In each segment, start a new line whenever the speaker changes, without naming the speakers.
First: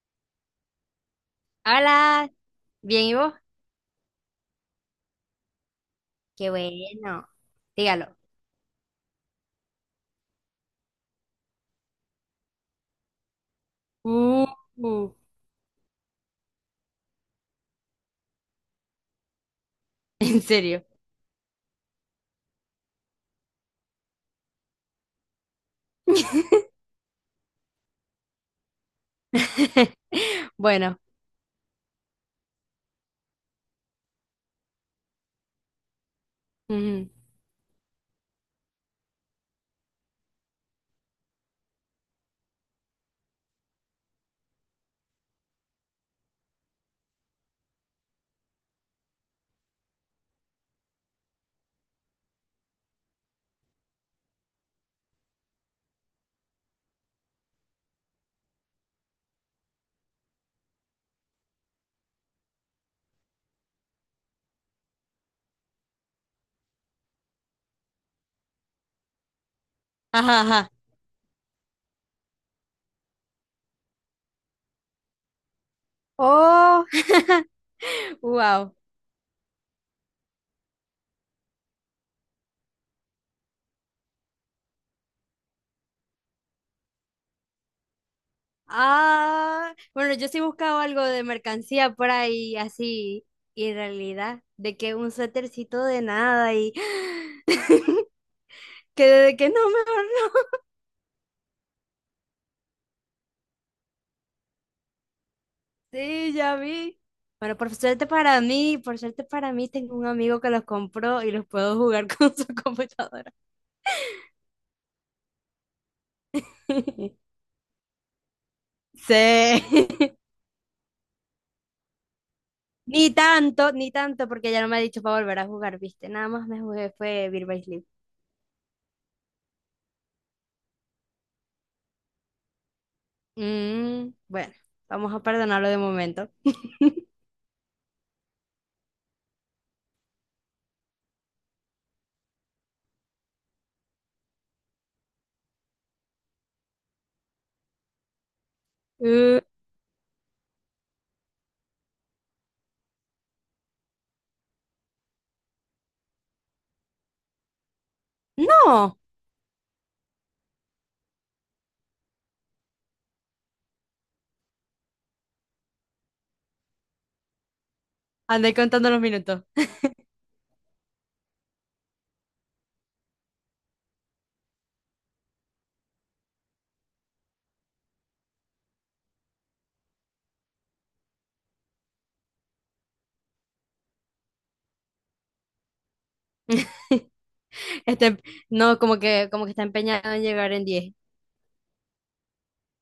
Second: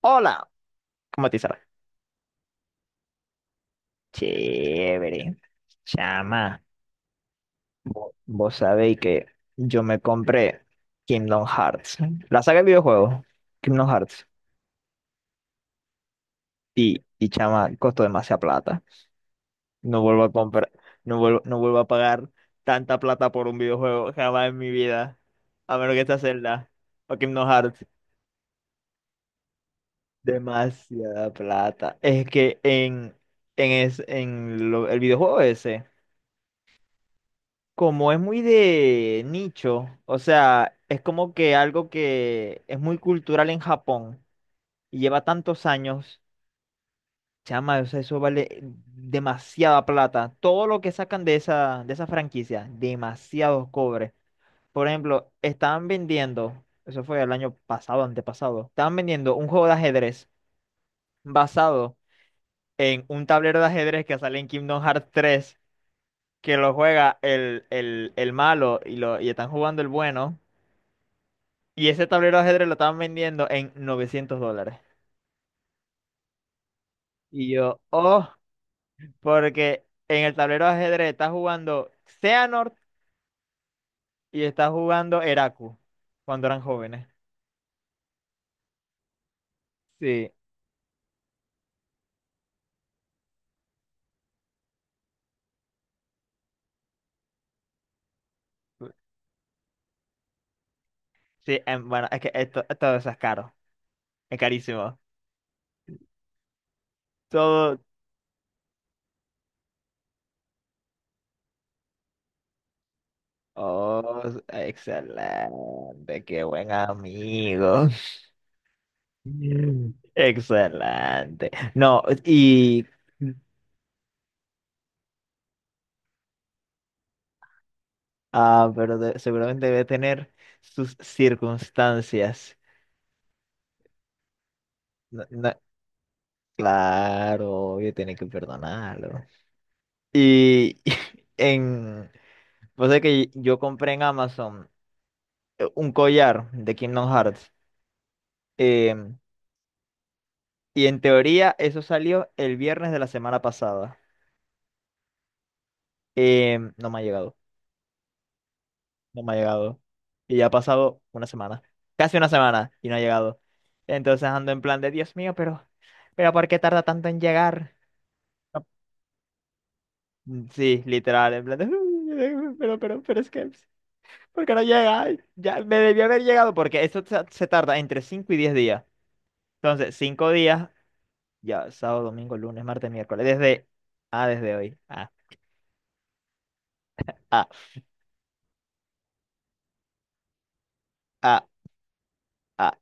Hola, ¿cómo te sale?
Hola, ¿bien y vos?
Chévere.
Qué
Chama,
bueno.
vo-
Dígalo.
vos sabéis que yo me compré Kingdom Hearts, la saga de videojuegos, Kingdom Hearts,
Uh, uh,
y chama, costó demasiada plata. No vuelvo a
en
comprar,
serio.
no vuelvo, no vuelvo a pagar tanta plata por un videojuego jamás en mi vida, a menos que esta Zelda o Kingdom Hearts.
Bueno.
Demasiada plata. Es que en el videojuego ese.
Ujú.
Como es muy de nicho, o sea, es como que algo que es muy cultural en Japón y lleva tantos años, chama, o sea, eso vale demasiada plata. Todo lo que sacan de esa de esa franquicia, demasiados cobres. Por ejemplo, estaban vendiendo, eso fue el año pasado, antepasado, estaban vendiendo un juego de ajedrez basado en un tablero de ajedrez que sale en Kingdom Hearts 3, que lo juega el malo y están jugando el bueno.
Ajá, ajá.
Y ese tablero de ajedrez lo estaban vendiendo en $900.
Oh,
Y yo, oh,
wow.
porque en el tablero de ajedrez está jugando Xehanort y está jugando Eraku cuando eran jóvenes.
Ah, bueno, yo
Sí,
sí buscaba algo de mercancía por ahí, así, y en realidad, de que un suétercito de nada y que de que no, mejor no.
sí, bueno, es que esto, todo eso es caro, es carísimo.
Sí, ya vi. Bueno, por
Todo.
suerte para mí, por suerte para mí, tengo un amigo que los compró y los puedo jugar con su computadora.
Oh, excelente, qué buen amigo.
Sí.
Mm. Excelente. No, y.
Ni tanto, ni tanto, porque ya no me ha dicho para volver a jugar, ¿viste? Nada más me jugué fue Beat by Sleep.
Ah, pero seguramente debe tener sus circunstancias.
Mm, bueno, vamos a
No- no-
perdonarlo de momento.
claro, obvio, tiene que perdonarlo. Y en, pues es que yo compré en Amazon un collar de Kingdom Hearts. em,
Uh,
y en teoría eso salió el viernes de la semana pasada. No me ha llegado,
no,
no me ha llegado. Y ya ha pasado una semana, casi una semana, y no ha llegado. Entonces ando en plan de, Dios mío, pero ¿por qué tarda tanto en llegar?
andé
No-
contando los minutos.
Sí, literal, en plan de, pero, pero es que... Porque no llega. Ay, ya me debió haber llegado porque esto se tarda entre 5 y 10 días. Entonces, 5 días, ya sábado, domingo, lunes, martes, miércoles, desde... Ah, desde hoy. Ah, ah,
Este, no, como que está empeñado en llegar en diez.
ah, ah.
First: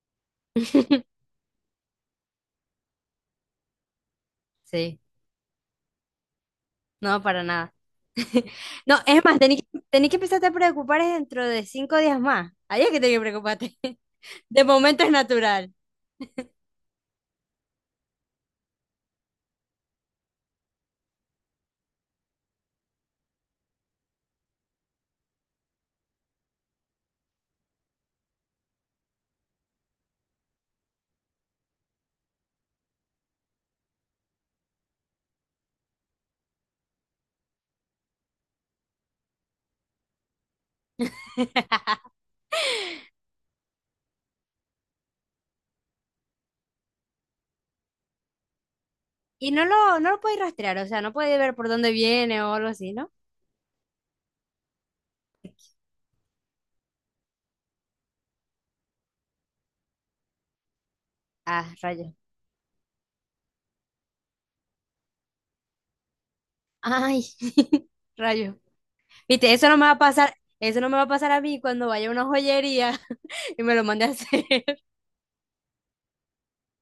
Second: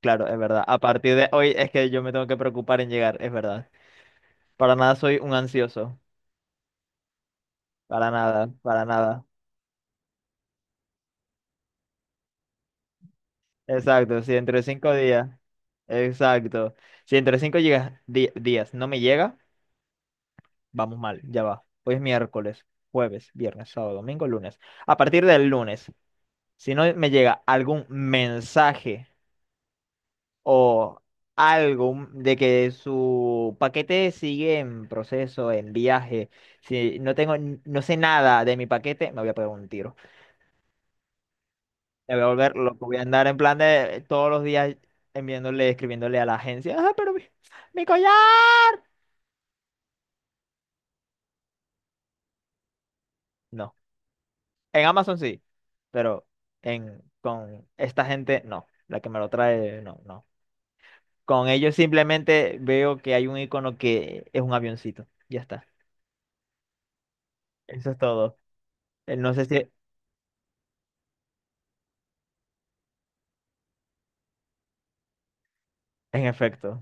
Claro, es verdad. A partir de hoy es que yo me tengo que preocupar en llegar, es verdad. Para nada
Sí.
soy un ansioso.
No, para nada.
Para nada, para
No,
nada.
es más, tenés que empezarte a preocupar es dentro de 5 días más. Ahí es que tenés que preocuparte.
Exacto, si entre
De
5
momento es
días.
natural.
Exacto. Si entre 5 llegas, días no me llega, vamos mal, ya va. Hoy es miércoles, jueves, viernes, sábado, domingo, lunes. A partir del lunes. Si no me llega algún mensaje o algo de que su paquete sigue en proceso, en viaje, si no tengo, no sé nada de mi paquete, me voy a pegar un tiro. Me voy a volver loco, voy a andar en plan de todos los días enviándole, escribiéndole a la agencia, ah, pero mi collar.
Y no lo podéis rastrear, o sea, no podéis ver por dónde viene o algo así, ¿no?
No, en Amazon sí, pero con esta gente no, la que me lo trae, no, no. Con
Ah,
ellos
rayo.
simplemente veo que hay un icono que es un avioncito. Ya está.
Ay,
Eso es todo.
rayo.
No sé
Viste, eso
si
no me va a pasar, eso no me va a pasar a mí cuando vaya a una joyería y me lo mande a hacer.
en efecto,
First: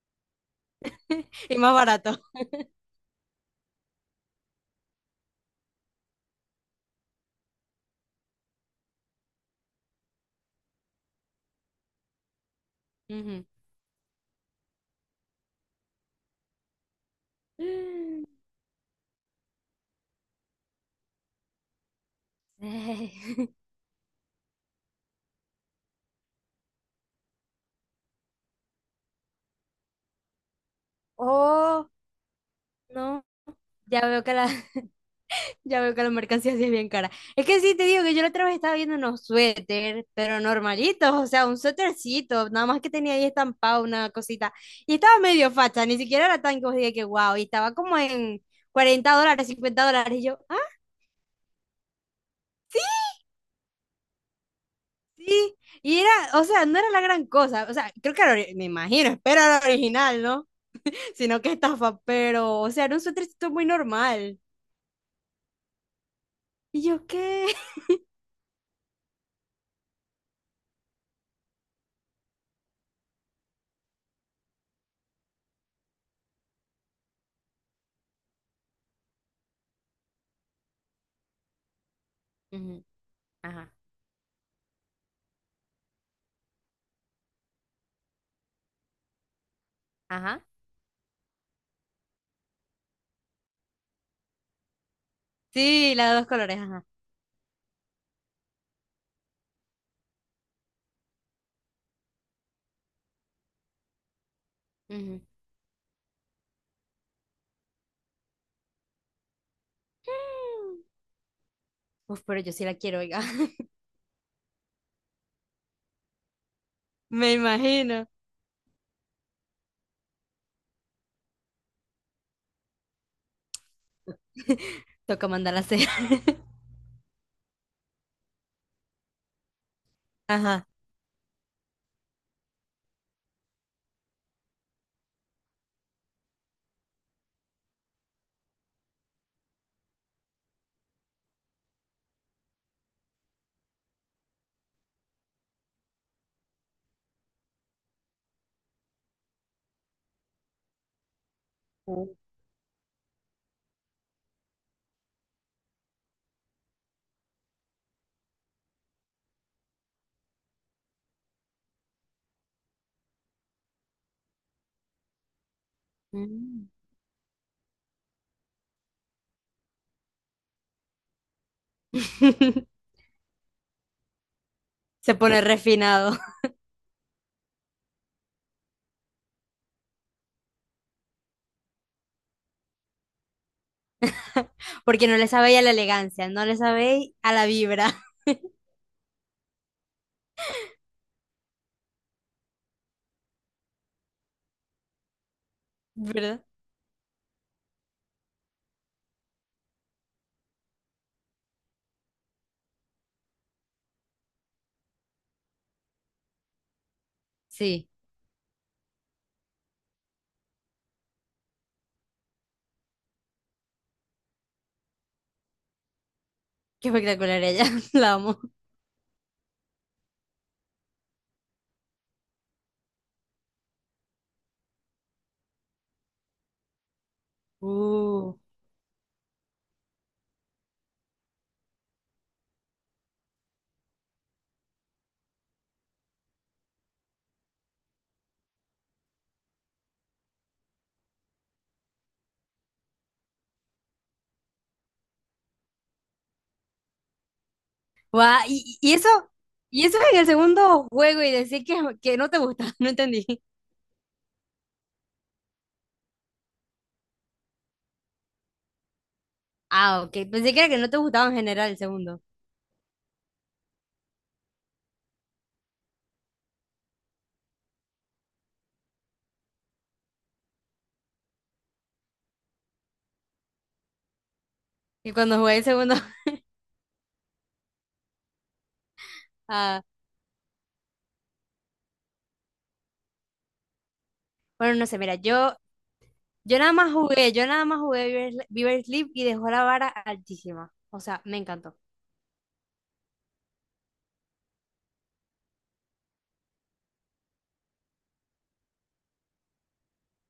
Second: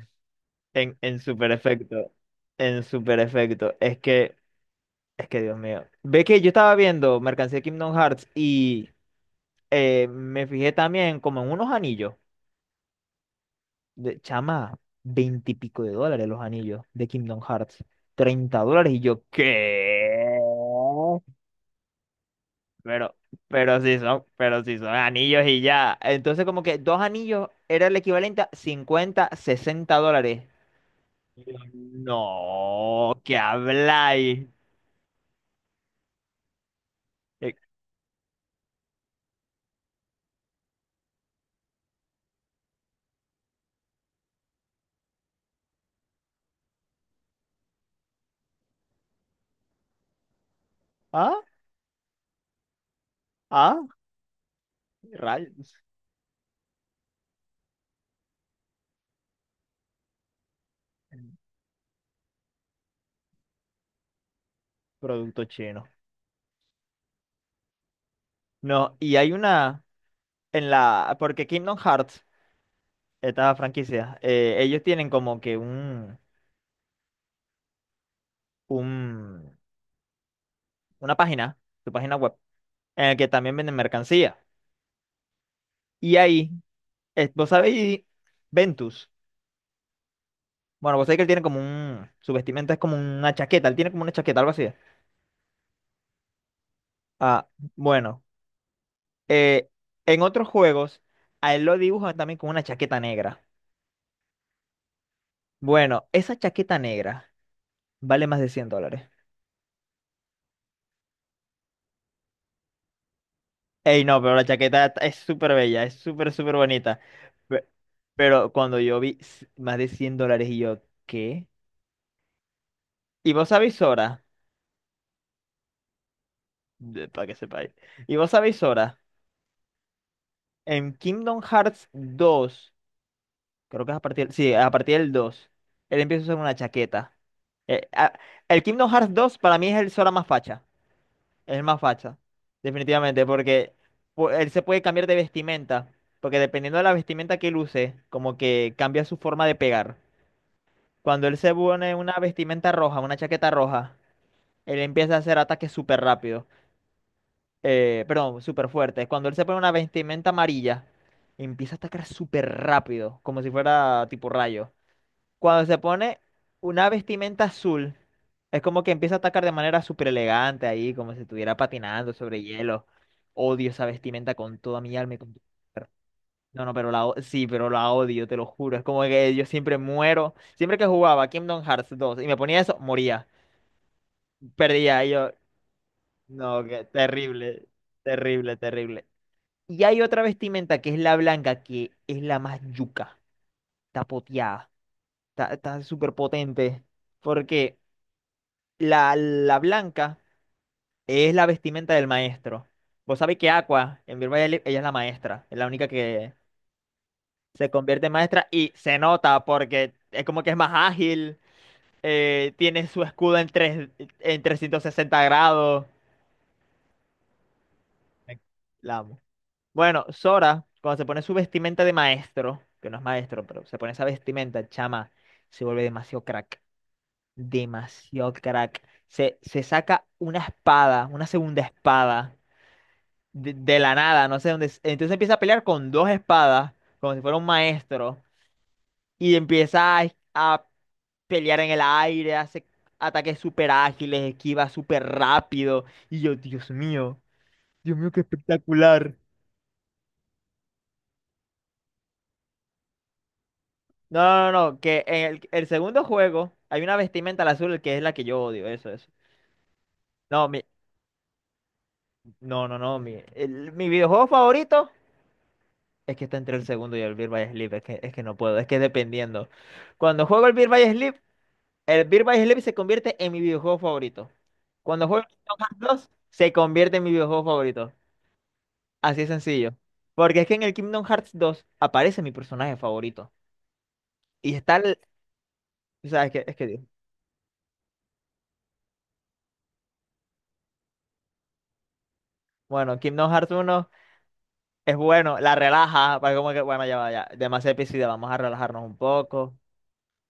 en super
Y más
efecto,
barato.
en super efecto. Es que Dios mío. Ve que yo estaba viendo mercancía de Kingdom Hearts y me fijé también como en unos anillos.
Ujú.
De, chama, veintipico de dólares los anillos de Kingdom Hearts. Treinta dólares y yo, ¿qué?
Eh,
Pero, pero sí son anillos y ya. Entonces, como que dos anillos era el equivalente a 50, $60. Y yo,
Oh,
no,
no.
¿qué
Ya veo que
habláis?
la, Ya veo que la mercancía sí es bien cara. Es
Eh,
que sí, te digo que yo la otra vez estaba viendo unos suéter, pero normalitos, o sea, un suétercito, nada más que tenía ahí estampado una cosita. Y estaba medio facha, ni siquiera era tan que os diga que wow, y estaba como en $40, $50, y yo, ah,
¿Ah? ¿Ah?
sí.
Rayos.
Y era, o sea, no era la gran cosa, o sea, creo que era, me imagino, espero era original, ¿no? Sino que estafa, pero, o sea, era un suétercito muy normal.
Producto chino.
Y yo, ¿qué?
No, y hay una en la, porque Kingdom Hearts, esta franquicia, ellos tienen como que un, una página, su página web,
Ujú.
en la que también
Ajá,
venden mercancía. Y ahí, vos sabéis, Ventus.
ajá.
Bueno, vos sabés que él tiene como un. Su vestimenta es como una chaqueta. Él tiene como una chaqueta, algo así.
Sí, la de dos colores, ajá.
Ah, bueno. eh, en otros juegos, a él lo dibujan también con una chaqueta negra.
Ujú.
Bueno, esa chaqueta negra vale más de $100.
Uf, pero yo sí la quiero, oiga.
Ey, no, pero la chaqueta es súper bella, es súper, súper bonita.
Me
Pe-
imagino.
Pero cuando yo vi más de $100 y yo, ¿qué? ¿Y vos sabéis Sora?
Toca mandarla a hacer.
Para que sepáis. ¿Y vos sabéis Sora?
Ajá.
En Kingdom Hearts 2. Creo que es a partir, sí, a partir del dos. Él empieza a usar una chaqueta. Eh, ah, el Kingdom Hearts dos para mí es el Sora más facha. Es el más facha. Definitivamente, porque él se puede cambiar de vestimenta. Porque dependiendo de la vestimenta que él use, como que cambia su forma de pegar. Cuando él se pone una vestimenta roja, una chaqueta roja, él empieza a hacer ataques súper rápidos. Perdón, súper fuertes. Cuando él se pone una vestimenta amarilla, empieza a atacar súper rápido, como si fuera tipo rayo. Cuando se pone
Mm.
una vestimenta azul, es como que empieza a atacar de manera súper elegante ahí, como si estuviera patinando sobre hielo. Odio esa vestimenta con toda mi alma.
Se pone refinado.
No, no, pero sí, pero la odio, te lo juro. Es como que yo siempre muero. Siempre que jugaba Kingdom Hearts 2 y me ponía eso, moría. Perdía.
Porque
Y
no le
yo,
sabe a la elegancia, no le
no, que
sabe a la
terrible,
vibra.
terrible, terrible. Y hay otra vestimenta que es la blanca, que es la más yuca. Está poteada, está súper
¿Verdad?
potente. Porque la blanca es la vestimenta del maestro. Vos sabés que Aqua, en Virtual ella es la maestra, es la única que se
Sí,
convierte en maestra y se nota porque es como que es más ágil, tiene su escudo en 360 grados.
qué espectacular ella. La amo.
Me- La amo. Bueno, Sora, cuando se pone su vestimenta de maestro, que no es maestro, pero se pone esa vestimenta, chama, se vuelve demasiado crack, demasiado
Uh.
crack. Se saca una espada, una segunda espada, de la nada, no sé dónde es. Entonces empieza a pelear con dos espadas, como si fuera un maestro, y empieza a pelear en el aire, hace ataques súper ágiles, esquiva súper rápido. Y yo, Dios mío, qué
Guau.
espectacular.
Y eso en el segundo juego y decir que no te gusta, no entendí.
No, no, no, no, que en el segundo juego hay una vestimenta al azul que es la que yo odio, eso, eso.
Ah, ok.
No,
Pensé que
mi,
era que no te gustaba en general el segundo.
no, no, no, mi videojuego favorito es que está entre el segundo y el Beat by Sleep, es que no puedo, es que dependiendo. Cuando juego el Beat by Sleep, el Birth by Sleep se convierte en mi videojuego favorito. Cuando
Y
juego el
cuando jugué
Kingdom
el
Hearts
segundo,
2, se convierte en mi videojuego favorito. Así de sencillo.
ah,
Porque es que en el Kingdom Hearts 2 aparece mi personaje favorito. Y
bueno,
está
no
el...
sé, mira, yo.
O sea, es que...
Yo nada más jugué Viver Sleep y dejó la vara altísima. O sea, me encantó.
Bueno, Kingdom Hearts uno es bueno, la relaja, para como que, bueno, ya va, ya, demasiado episodio, vamos a relajarnos un poco,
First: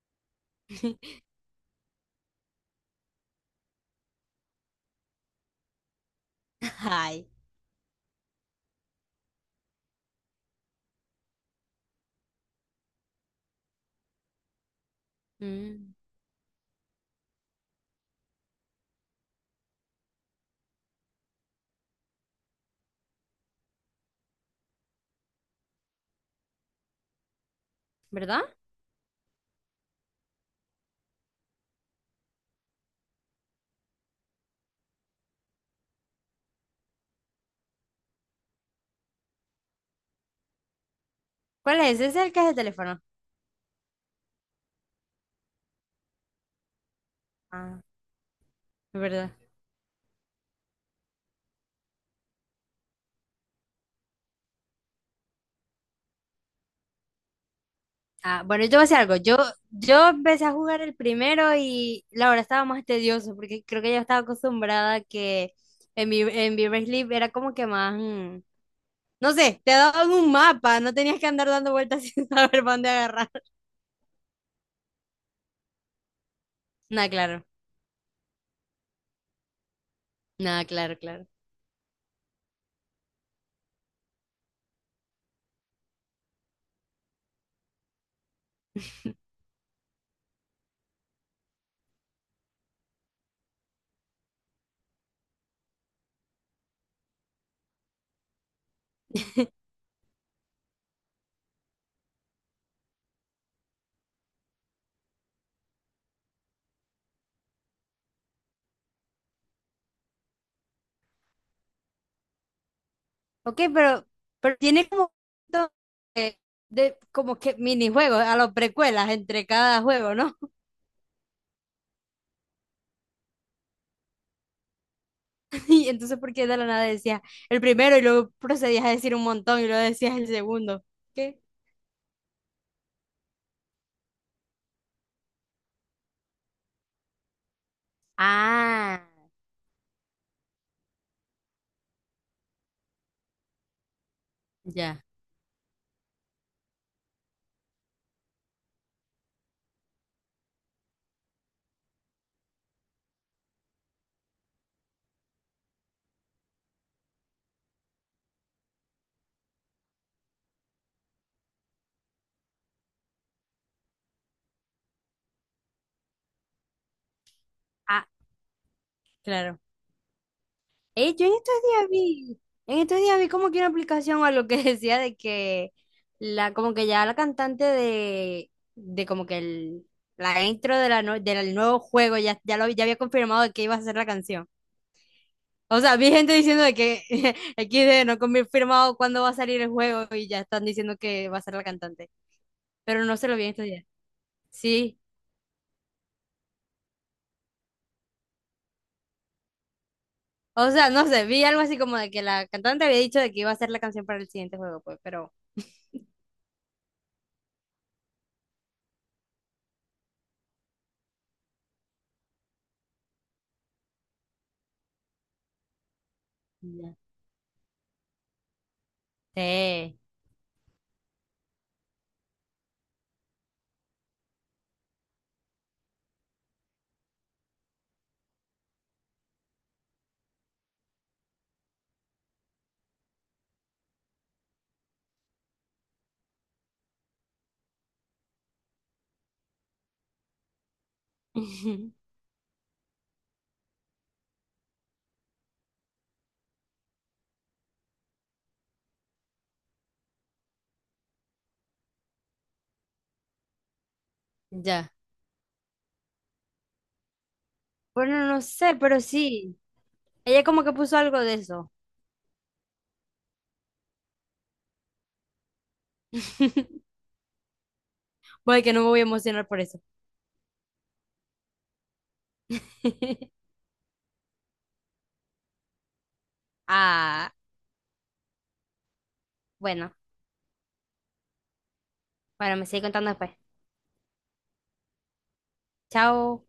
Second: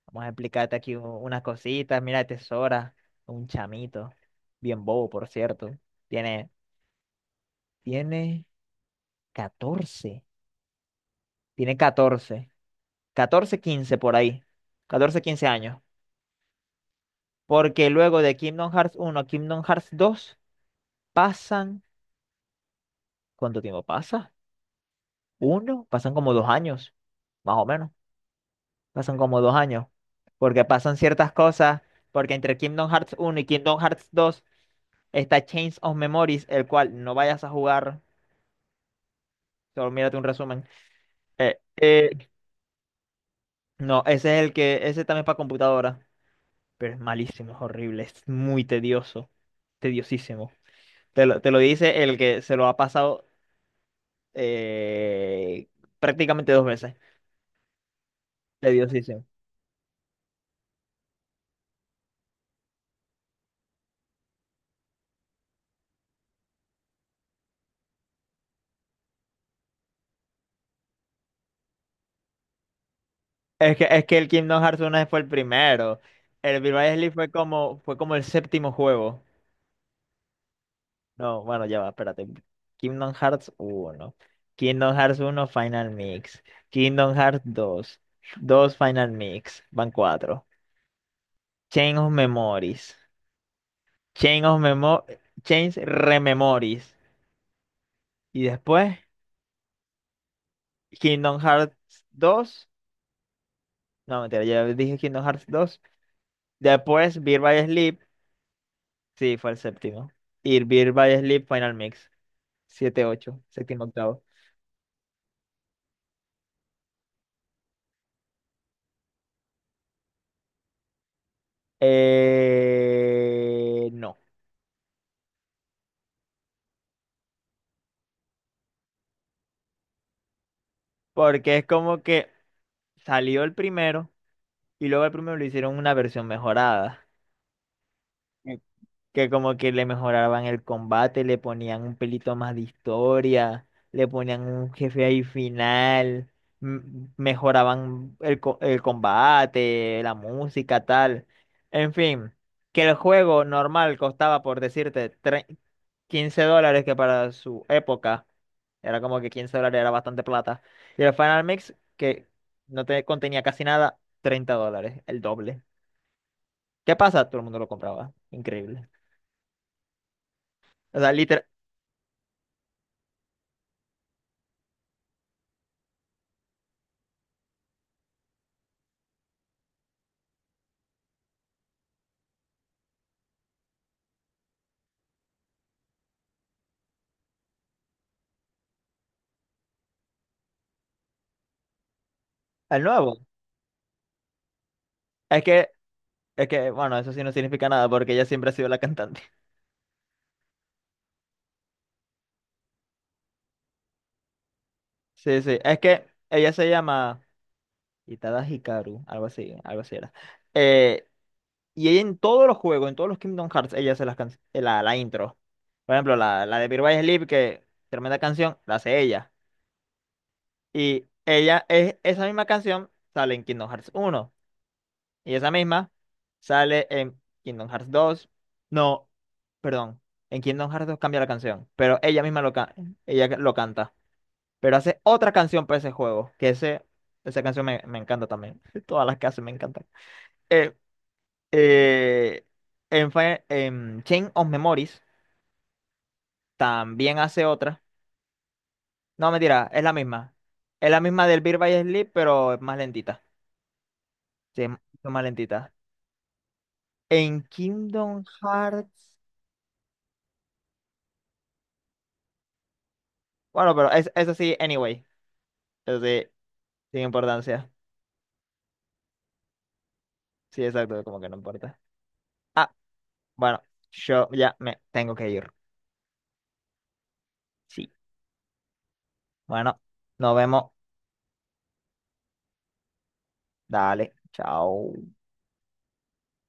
vamos a explicarte aquí unas cositas, mira, Tesora, un chamito, bien bobo, por cierto, tiene,
Ay.
tiene 14. Tiene 14. Catorce 15 por ahí. Catorce 15 años.
Mm.
Porque luego de Kingdom Hearts uno a Kingdom Hearts dos pasan... ¿Cuánto tiempo pasa? Uno, pasan como 2 años, más o menos.
¿Verdad?
Pasan como dos años. Porque pasan ciertas cosas. Porque entre Kingdom Hearts uno y Kingdom Hearts dos está Chains of Memories, el cual no vayas a jugar. Solo mírate un resumen. Eh,
¿Cuál es? Ese es
eh,
el que es de teléfono.
no, ese es el que... Ese también es para computadora. Pero es malísimo, es
Ah,
horrible, es muy
es
tedioso.
verdad.
Tediosísimo. Te lo dice el que se lo ha pasado eh, prácticamente dos veces.
Ah, bueno, yo voy a decir algo.
Tediosísimo.
Yo empecé a jugar el primero y la verdad estaba más tedioso porque creo que yo estaba acostumbrada a que en, en Viver Sleep era como que más... no sé, te daban un mapa, no tenías que andar dando vueltas sin saber para dónde agarrar.
Es que el Kingdom Hearts uno fue el primero. El Birth
Nada,
Sleep fue
claro.
como, fue como el séptimo juego.
Nada, claro, claro.
No, bueno, ya va, espérate. Kingdom Hearts uno. Kingdom Hearts uno Final Mix. Kingdom Hearts dos. 2 Final Mix. Van 4. Chain of Memories. Chain of Memo Chains Rememories. Y después Kingdom Hearts dos. No, mentira, ya dije Kingdom Hearts dos. Después, Beer by Sleep. Sí, fue el séptimo. Y Beer by Sleep Final Mix. Siete, ocho,
Ok,
séptimo, octavo.
pero tiene como, to- eh, de, como que minijuegos a los precuelas entre cada juego, ¿no?
No,
Y entonces, ¿por qué de la nada decías el primero y luego procedías a decir un montón y luego decías el segundo? ¿Qué?
porque es como que salió el primero y luego el primero le hicieron una versión mejorada,
Ah,
que como que le mejoraban el combate, le ponían un pelito más de historia, le ponían un
ya.
jefe ahí final, m- mejoraban el combate, la música, tal. En fin, que el juego normal costaba, por decirte, $15, que para su época era como que $15 era bastante plata. Y el Final Mix, que no te contenía casi nada, $30, el doble. ¿Qué pasa? Todo el mundo lo
Ah,
compraba. Increíble.
claro.
O sea,
Yo en estos días vi, en estos días vi como que una aplicación a lo que decía de que la, como que ya la cantante de, como que el, la intro de la, del nuevo juego ya, ya lo ya había confirmado de que iba a ser la canción. O sea, vi gente diciendo de que XD no confirmado cuándo va a salir el juego y ya están diciendo que va a ser la cantante.
el
Pero
nuevo.
no se lo vi en estos días. Sí.
Es que, bueno, eso sí no significa nada porque ella siempre ha sido la cantante.
O sea, no sé, vi algo así como de que la cantante había dicho de que iba a ser la canción para el siguiente juego, pues, pero.
Sí, sí. Es que ella se llama Itada Hikaru, algo así era. Eh, y ella en todos los juegos, en todos los Kingdom Hearts, ella hace la intro. Por ejemplo, la de Birth
Ya.
by Sleep, que tremenda canción, la hace ella.
Sí.
Y ella es esa misma canción, sale en Kingdom Hearts uno. Y esa misma sale en Kingdom Hearts dos. No, perdón. En Kingdom Hearts dos cambia la canción, pero ella misma, ella lo canta. Pero hace otra canción para ese juego, que esa canción me encanta también. Todas las que hace me encantan. Eh, eh, en Chain of Memories también hace otra. No, mentira, es la misma. Es la misma del Beat by Sleep, pero es más lentita. Sí, es
Ya.
mucho más lentita. En Kingdom
Bueno, no sé, pero
Hearts...
sí. Ella como que puso algo de eso.
Bueno, pero eso sí, anyway. Eso sí, sin importancia.
Voy que no me voy a emocionar por eso.
Sí, exacto, como que no importa. Ah, bueno, yo ya me tengo que ir.
Ah,
Sí. Bueno,
bueno.
nos vemos.
Bueno, me sigue contando después.
Dale, chao.
Chao.